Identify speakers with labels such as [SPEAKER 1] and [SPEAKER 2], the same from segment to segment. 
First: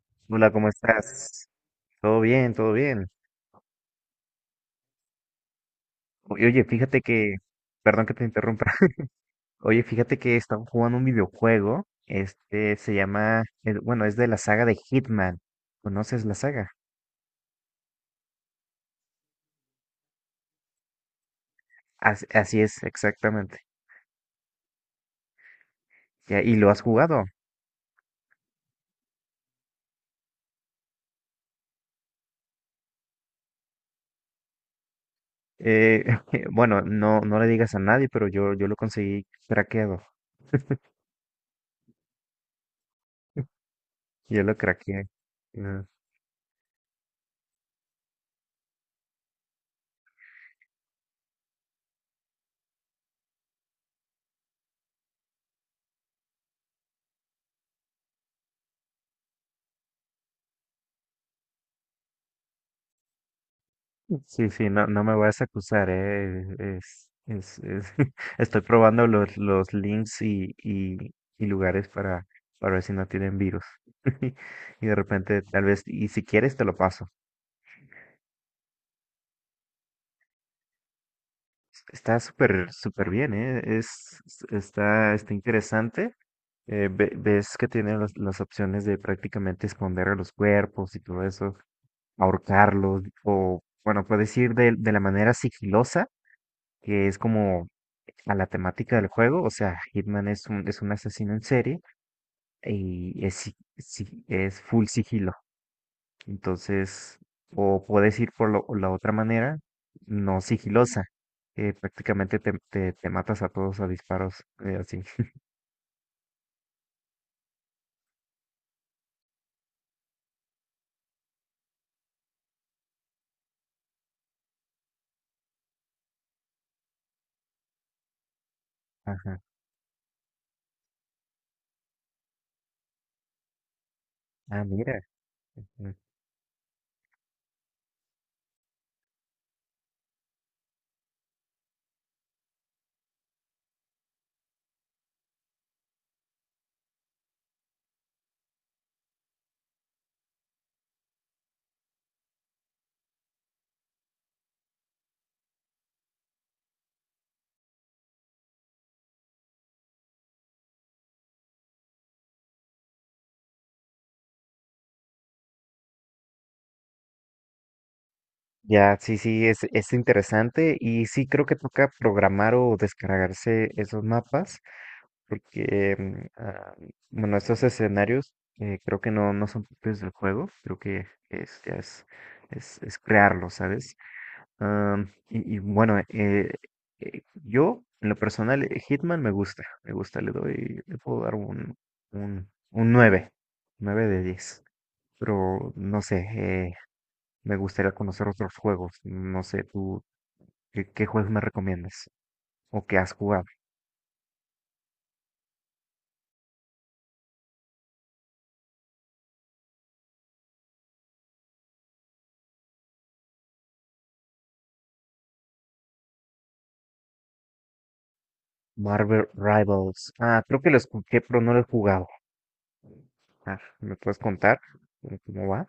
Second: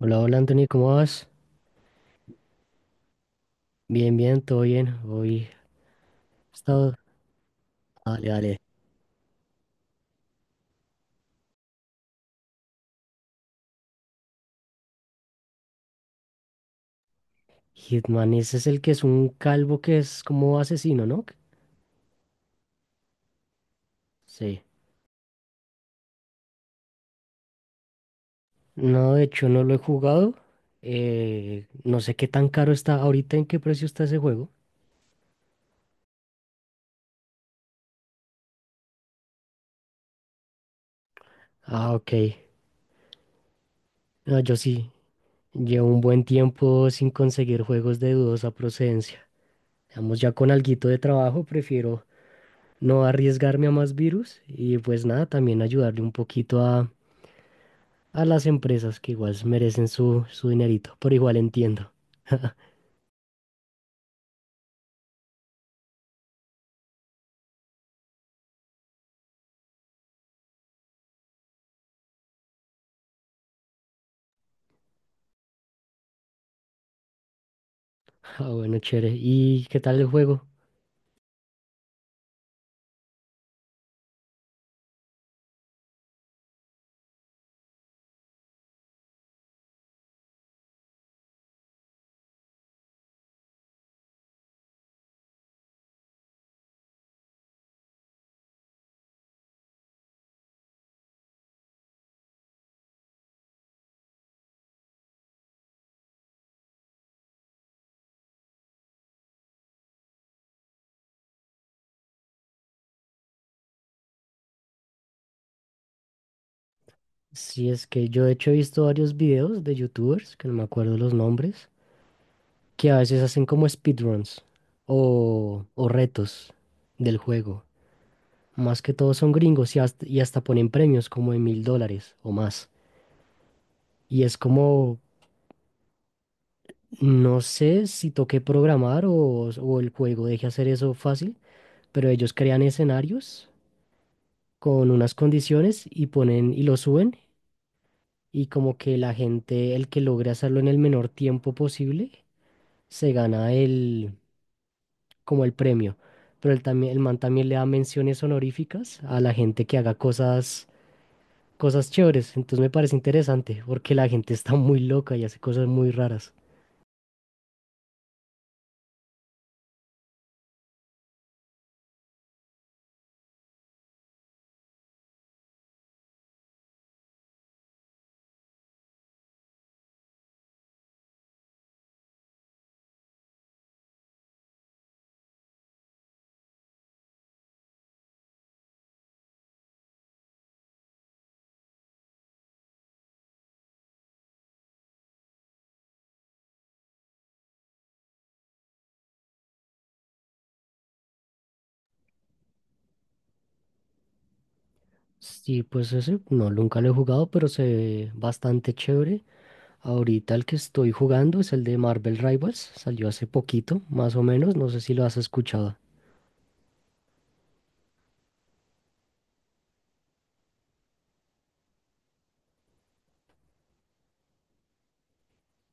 [SPEAKER 1] Hola, hola
[SPEAKER 2] Hola,
[SPEAKER 1] Anthony,
[SPEAKER 2] ¿cómo
[SPEAKER 1] ¿cómo vas?
[SPEAKER 2] estás? Todo bien, todo bien.
[SPEAKER 1] Bien, bien, todo bien. Hoy he
[SPEAKER 2] Oye,
[SPEAKER 1] estado.
[SPEAKER 2] perdón que
[SPEAKER 1] Dale,
[SPEAKER 2] te
[SPEAKER 1] dale.
[SPEAKER 2] interrumpa. Oye, fíjate que estaba jugando un videojuego. Este se llama, bueno, es de la saga de Hitman. ¿Conoces la saga?
[SPEAKER 1] Hitman, ese es el que es un calvo que es como asesino, ¿no?
[SPEAKER 2] Así es, exactamente.
[SPEAKER 1] Sí.
[SPEAKER 2] Ya, ¿y lo has jugado?
[SPEAKER 1] No, de hecho no lo he jugado. No sé qué tan caro está ahorita, en qué precio está ese juego.
[SPEAKER 2] Eh, bueno, no, no le digas a nadie, pero yo lo conseguí craqueado.
[SPEAKER 1] Ah, ok. No,
[SPEAKER 2] Yo
[SPEAKER 1] yo
[SPEAKER 2] lo
[SPEAKER 1] sí.
[SPEAKER 2] craqueé. Ah.
[SPEAKER 1] Llevo un buen tiempo sin conseguir juegos de dudosa procedencia. Digamos, ya con alguito de trabajo, prefiero no arriesgarme a más virus y pues nada, también ayudarle un poquito a las empresas que igual merecen su dinerito, pero igual entiendo.
[SPEAKER 2] Sí, sí, no, no me vas a acusar, estoy probando los links y, y lugares para ver si no tienen virus. Y de repente, tal vez, y si quieres te lo paso.
[SPEAKER 1] Ah, bueno, chévere. ¿Y qué tal el juego?
[SPEAKER 2] Está súper, súper bien, está interesante. Ves que tiene las opciones de prácticamente esconder a los cuerpos y todo eso, ahorcarlos, o bueno, puedes ir de la manera sigilosa, que es como a la temática del juego, o sea, es un asesino en serie y es, es full sigilo. Entonces, o puedes ir por la otra manera, no sigilosa, que prácticamente te matas a todos a disparos, así.
[SPEAKER 1] Si es que yo de hecho he visto varios videos de youtubers, que no me acuerdo los nombres, que a veces hacen como speedruns o retos del juego. Más que todo son
[SPEAKER 2] Ajá.
[SPEAKER 1] gringos y hasta ponen premios como de 1.000 dólares o más. Y es
[SPEAKER 2] Ah,
[SPEAKER 1] como,
[SPEAKER 2] mira. Mm.
[SPEAKER 1] no sé si toqué programar o el juego deje hacer eso fácil, pero ellos crean escenarios con unas condiciones y ponen y lo suben y como que la gente, el que logre hacerlo en el menor tiempo posible, se gana el como el premio. Pero el, también, el man también le da menciones honoríficas a la gente que haga cosas, cosas chéveres. Entonces me parece interesante porque la gente está muy loca y hace cosas muy raras.
[SPEAKER 2] Ya, sí, sí, es interesante y sí creo que toca programar o descargarse esos mapas porque, bueno, estos escenarios, creo que no, no son propios del juego, creo que ya es crearlo, ¿sabes? Ah, y bueno, yo, en lo personal, Hitman me gusta, le doy, le puedo dar un nueve, 9 de diez, pero no sé, me gustaría conocer otros juegos, no sé, tú, ¿qué juegos me recomiendas o qué has jugado?
[SPEAKER 1] Sí, pues ese no, nunca lo he jugado, pero se ve bastante chévere. Ahorita el que estoy jugando es el de Marvel Rivals, salió hace poquito, más o menos, no sé si lo has escuchado.
[SPEAKER 2] Marvel Rivals. Ah, creo que lo escuché, pero no lo he jugado. Ah, ¿me puedes contar cómo va?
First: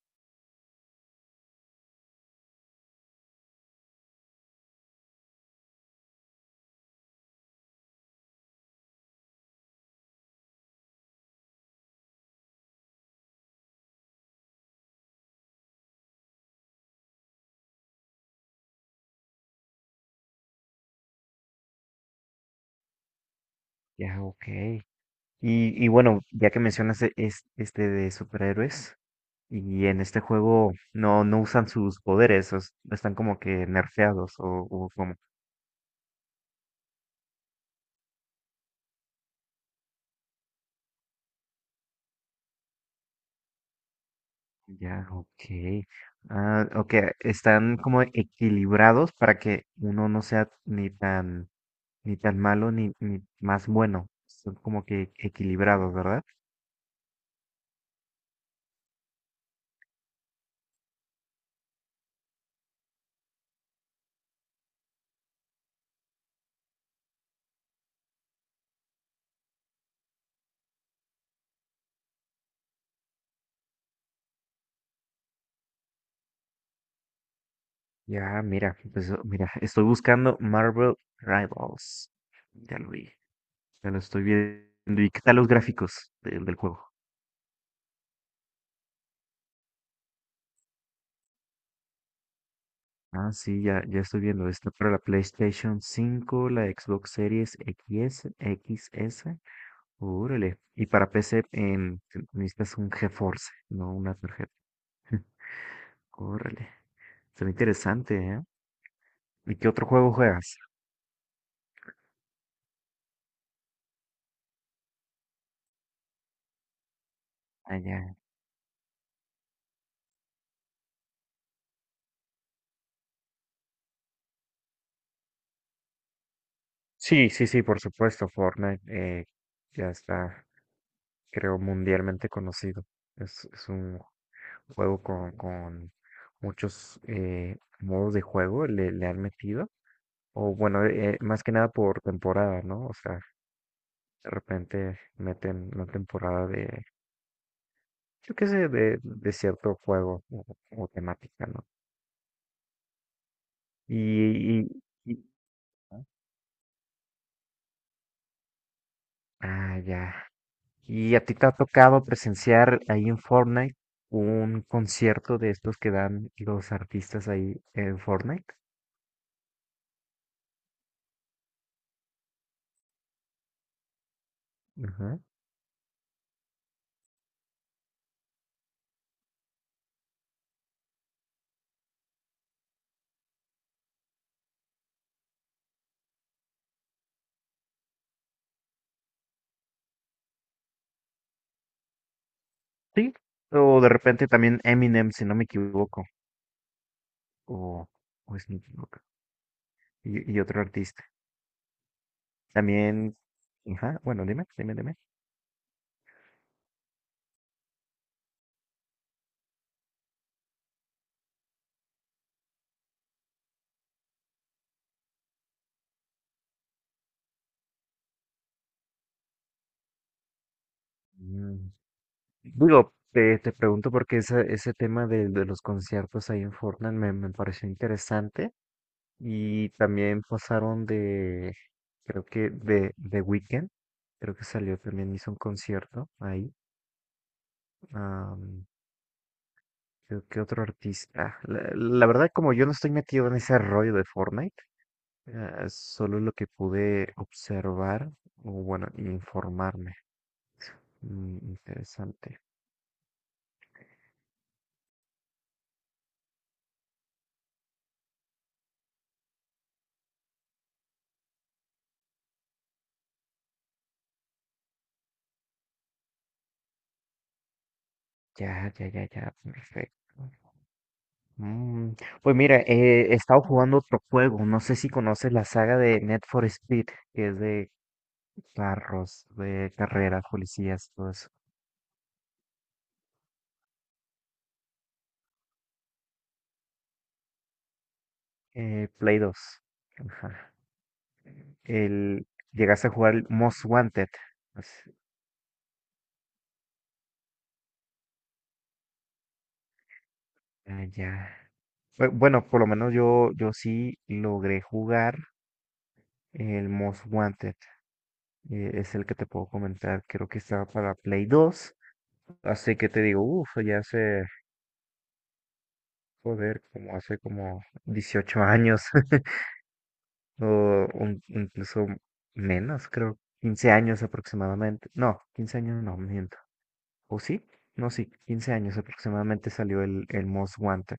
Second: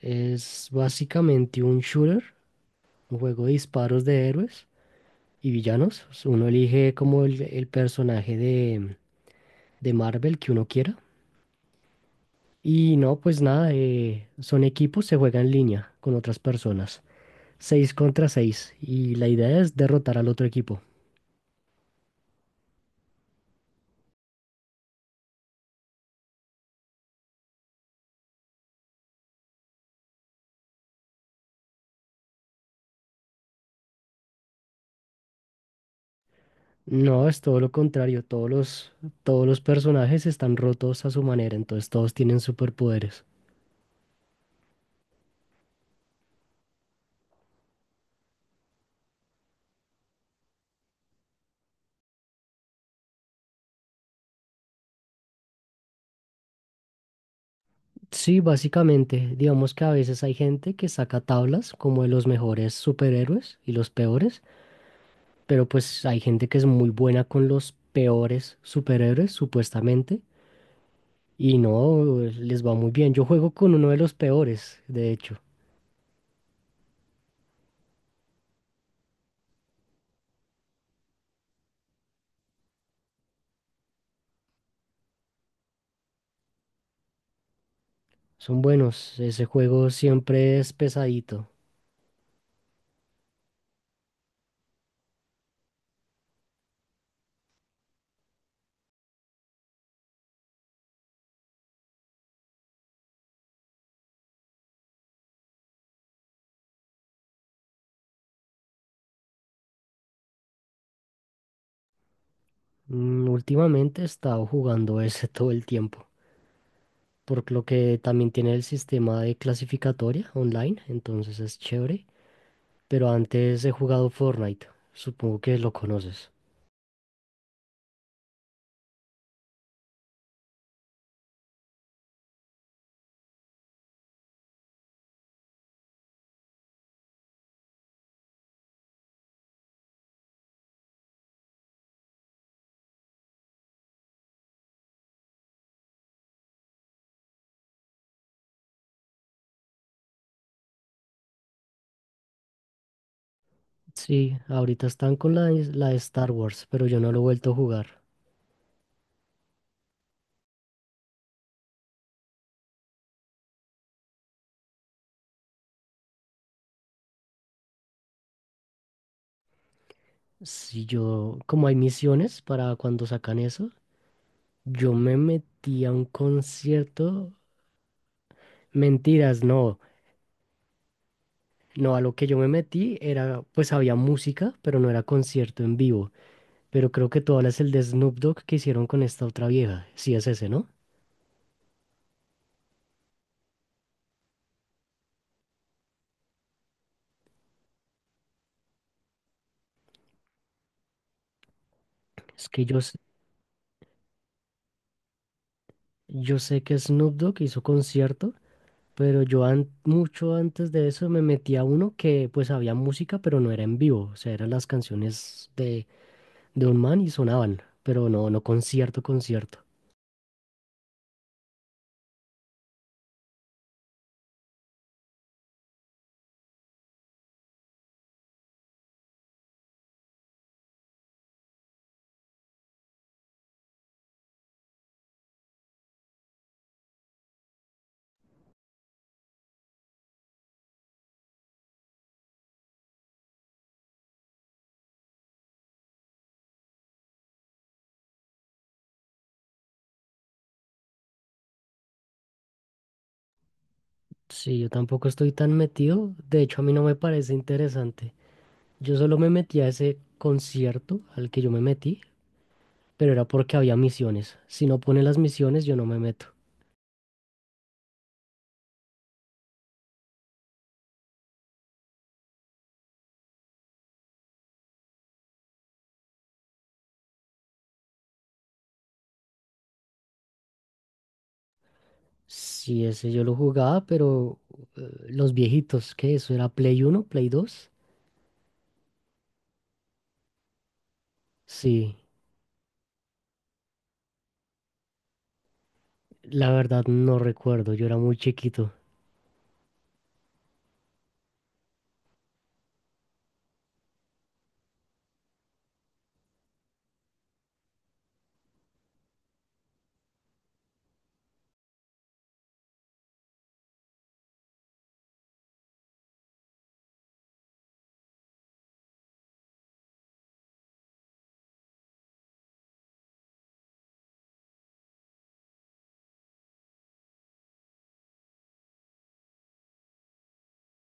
[SPEAKER 1] Es básicamente un shooter, un juego de disparos de héroes y villanos. Uno elige como el personaje de Marvel que uno quiera. Y no, pues nada, son equipos, se juega en línea con otras personas. 6 contra 6. Y la idea es derrotar al otro equipo.
[SPEAKER 2] Ya, ok. Y bueno, ya que mencionas este de superhéroes, y en este juego no, no usan sus poderes, están como que nerfeados o como.
[SPEAKER 1] No, es todo lo contrario. Todos los personajes están rotos a su manera, entonces todos tienen superpoderes.
[SPEAKER 2] Ya, ok. Ah, ok, están como equilibrados para que uno no sea ni tan, ni tan malo ni, ni más bueno. Son como que equilibrados, ¿verdad?
[SPEAKER 1] Sí, básicamente, digamos que a veces hay gente que saca tablas como de los mejores superhéroes y los peores, pero pues hay gente que es muy buena con los peores superhéroes, supuestamente, y no les va muy bien. Yo juego con uno de los peores, de hecho.
[SPEAKER 2] Ya, mira, pues oh, mira, estoy buscando Marvel Rivals. Ya lo vi, ya lo estoy viendo. ¿Y qué tal los gráficos del juego?
[SPEAKER 1] Son buenos, ese juego siempre es pesadito.
[SPEAKER 2] Ah, sí, ya, ya estoy viendo. Está para la PlayStation cinco, la Xbox Series X, X S. Órale. Y para PC necesitas un GeForce, no, una tarjeta. Órale. Está interesante, ¿eh? ¿Y qué otro juego juegas?
[SPEAKER 1] Últimamente he estado jugando ese todo el tiempo, por lo
[SPEAKER 2] Ah,
[SPEAKER 1] que
[SPEAKER 2] ya.
[SPEAKER 1] también tiene el sistema de clasificatoria online, entonces es chévere. Pero antes he jugado Fortnite. Supongo que lo conoces.
[SPEAKER 2] Sí, sí, sí, por supuesto, Fortnite. Ya está, creo, mundialmente conocido. Es un juego con muchos, modos de juego le, le han metido. O bueno, más que nada por temporada, ¿no? O sea, de repente meten una temporada de, yo qué sé, de cierto juego o temática, ¿no? Y,
[SPEAKER 1] Sí,
[SPEAKER 2] y-
[SPEAKER 1] ahorita están
[SPEAKER 2] y-
[SPEAKER 1] con la, la de Star Wars, pero yo no lo he vuelto a jugar.
[SPEAKER 2] ah, ya. ¿Y a ti te ha tocado presenciar ahí en Fortnite un concierto de estos que dan los artistas ahí en Fortnite?
[SPEAKER 1] Si yo, como hay misiones para cuando sacan eso, yo me
[SPEAKER 2] Ajá.
[SPEAKER 1] metí a un concierto. Mentiras, no. No, a lo que yo me metí era, pues había música, pero no era concierto en vivo. Pero creo que tú hablas el de Snoop Dogg que hicieron con esta otra vieja. Sí, es ese, ¿no?
[SPEAKER 2] Sí, o de repente también Eminem, si no me equivoco, o, o Snoop Dogg, y otro artista.
[SPEAKER 1] Es que yo,
[SPEAKER 2] También, ajá, bueno, dime, dime, dime.
[SPEAKER 1] yo sé que Snoop Dogg hizo concierto. Pero yo mucho antes de eso me metí a uno que pues había música, pero no era en vivo. O sea, eran las canciones de un man y sonaban, pero no, no concierto, concierto.
[SPEAKER 2] Mm, Digo, te pregunto porque ese tema de los conciertos ahí en Fortnite me pareció interesante. Y también pasaron creo que de The Weeknd, creo que salió también, hizo un concierto ahí. Am, creo que otro artista. Ah, la verdad, como yo no estoy metido en ese rollo de Fortnite, solo lo que pude observar, o bueno, informarme. Mm, interesante.
[SPEAKER 1] Sí, yo tampoco estoy tan metido. De hecho, a mí no me parece interesante. Yo solo me metí a ese concierto al que yo me metí, pero era porque había misiones. Si no pone las misiones, yo no me meto.
[SPEAKER 2] Ya, ya, ya, ya, perfecto. Mm, Pues mira, he estado jugando otro juego, no sé si conoces la saga de Net for Speed, que es de carros, de carreras, policías, todo eso.
[SPEAKER 1] Sí, ese yo lo jugaba, pero los viejitos, ¿qué? ¿Eso era Play uno Play dos?
[SPEAKER 2] Play 2. Ajá.
[SPEAKER 1] Sí.
[SPEAKER 2] El, ¿llegaste a jugar el Most Wanted? Pues,
[SPEAKER 1] La verdad no recuerdo, yo era muy chiquito.
[SPEAKER 2] ah, ya. Bueno, por lo menos yo, yo sí logré jugar el Most Wanted, es el que te puedo comentar. Creo que estaba para Play 2. Así que te digo, uff, ya hace, joder, como hace como 18 años. O incluso menos, creo. 15 años aproximadamente. No, 15 años no, miento. ¿O sí? No, sí, 15 años aproximadamente salió el Most Wanted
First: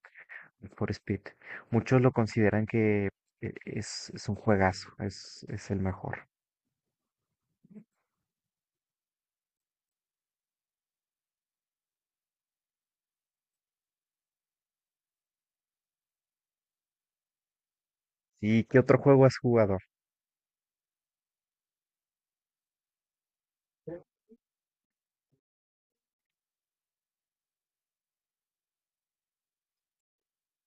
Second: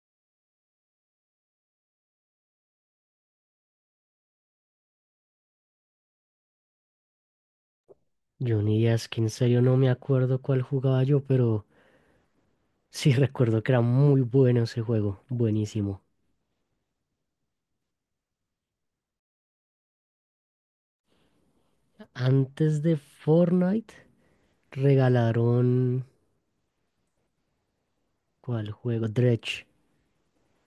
[SPEAKER 2] for Speed. Muchos lo consideran que es un juegazo, es el mejor.
[SPEAKER 1] Johnny es que en serio no me acuerdo cuál jugaba yo, pero sí recuerdo que era muy bueno ese juego, buenísimo.
[SPEAKER 2] ¿Y qué otro juego has jugado?
[SPEAKER 1] Antes de Fortnite regalaron, ¿cuál juego? Dredge,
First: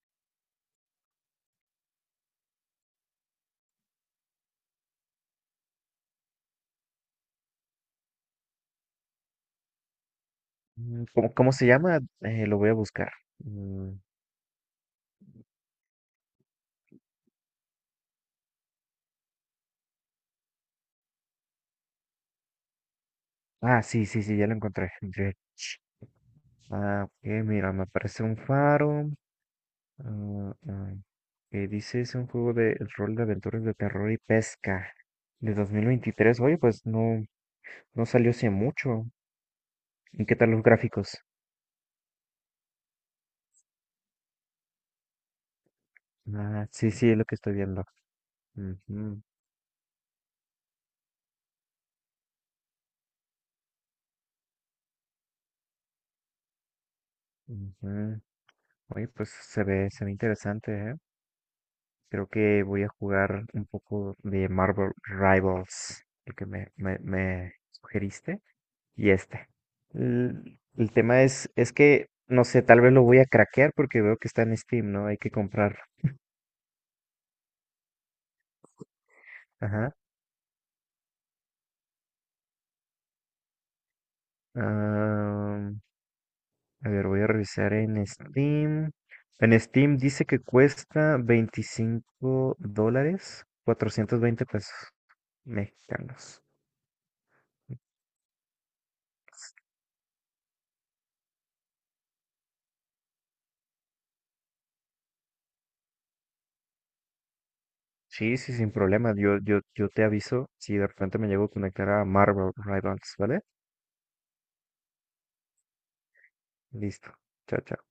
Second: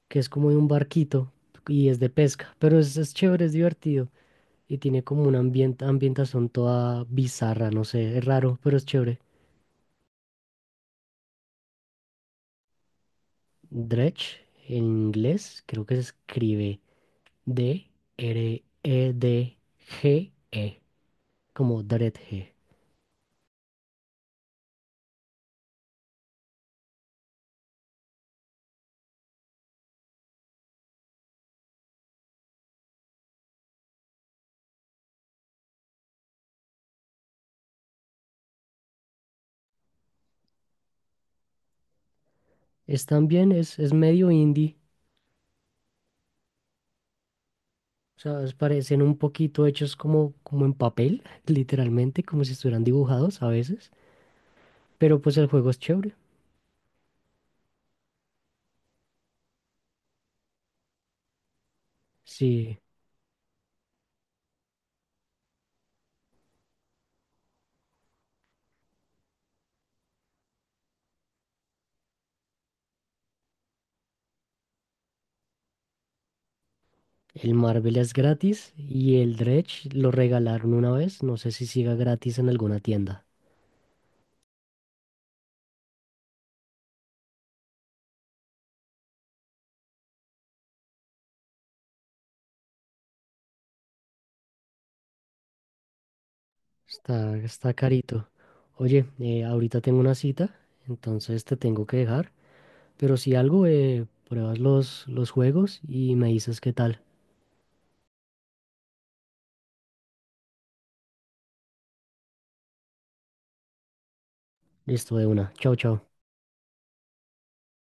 [SPEAKER 1] que es como de un barquito y es de pesca, pero es chévere, es divertido y tiene como una ambientación toda bizarra, no sé, es raro, pero es chévere.
[SPEAKER 2] Mm, ¿cómo, cómo se llama? Lo voy a buscar. Mm.
[SPEAKER 1] Dredge en inglés creo que se escribe D, R, E, D, G, E, como Dreadhead.
[SPEAKER 2] Ah, sí, sí, sí, ya lo encontré. Dread. Ah, ok, mira, me aparece un faro. Ah, ah, que dice es un juego de rol de aventuras de terror y pesca de 2023. Oye, pues no, no salió hace mucho. ¿Y qué tal los gráficos?
[SPEAKER 1] Es también, es medio indie,
[SPEAKER 2] Ah, sí, sí, es lo que estoy viendo.
[SPEAKER 1] o sea, es- parecen un
[SPEAKER 2] Ujú,
[SPEAKER 1] poquito hechos como, como en papel, literalmente, como si estuvieran dibujados a veces, pero pues el juego es chévere.
[SPEAKER 2] ujú. Oye, pues se ve interesante, ¿eh? Creo que
[SPEAKER 1] Sí,
[SPEAKER 2] voy a jugar un poco de Marvel Rivals, el que me sugeriste, y este. El tema es que, no sé, tal vez lo voy a craquear porque veo que está en Steam, ¿no? Hay que comprarlo.
[SPEAKER 1] el Marvel es gratis y el Dredge
[SPEAKER 2] Ajá.
[SPEAKER 1] lo regalaron una vez, no sé si siga gratis en alguna tienda.
[SPEAKER 2] Ah, a ver, voy a revisar en Steam. En Steam dice que cuesta $25, 420 pesos mexicanos.
[SPEAKER 1] Está, está carito. Oye, ahorita tengo una cita, entonces te tengo que dejar. Pero si algo, pruebas los juegos y me dices qué tal.
[SPEAKER 2] Sí, sí, sin problema. Yo te aviso si de repente me llego a conectar a Marvel Rivals, ¿vale?
[SPEAKER 1] Listo de una. Chao, chao.
[SPEAKER 2] Listo. Chao, chao.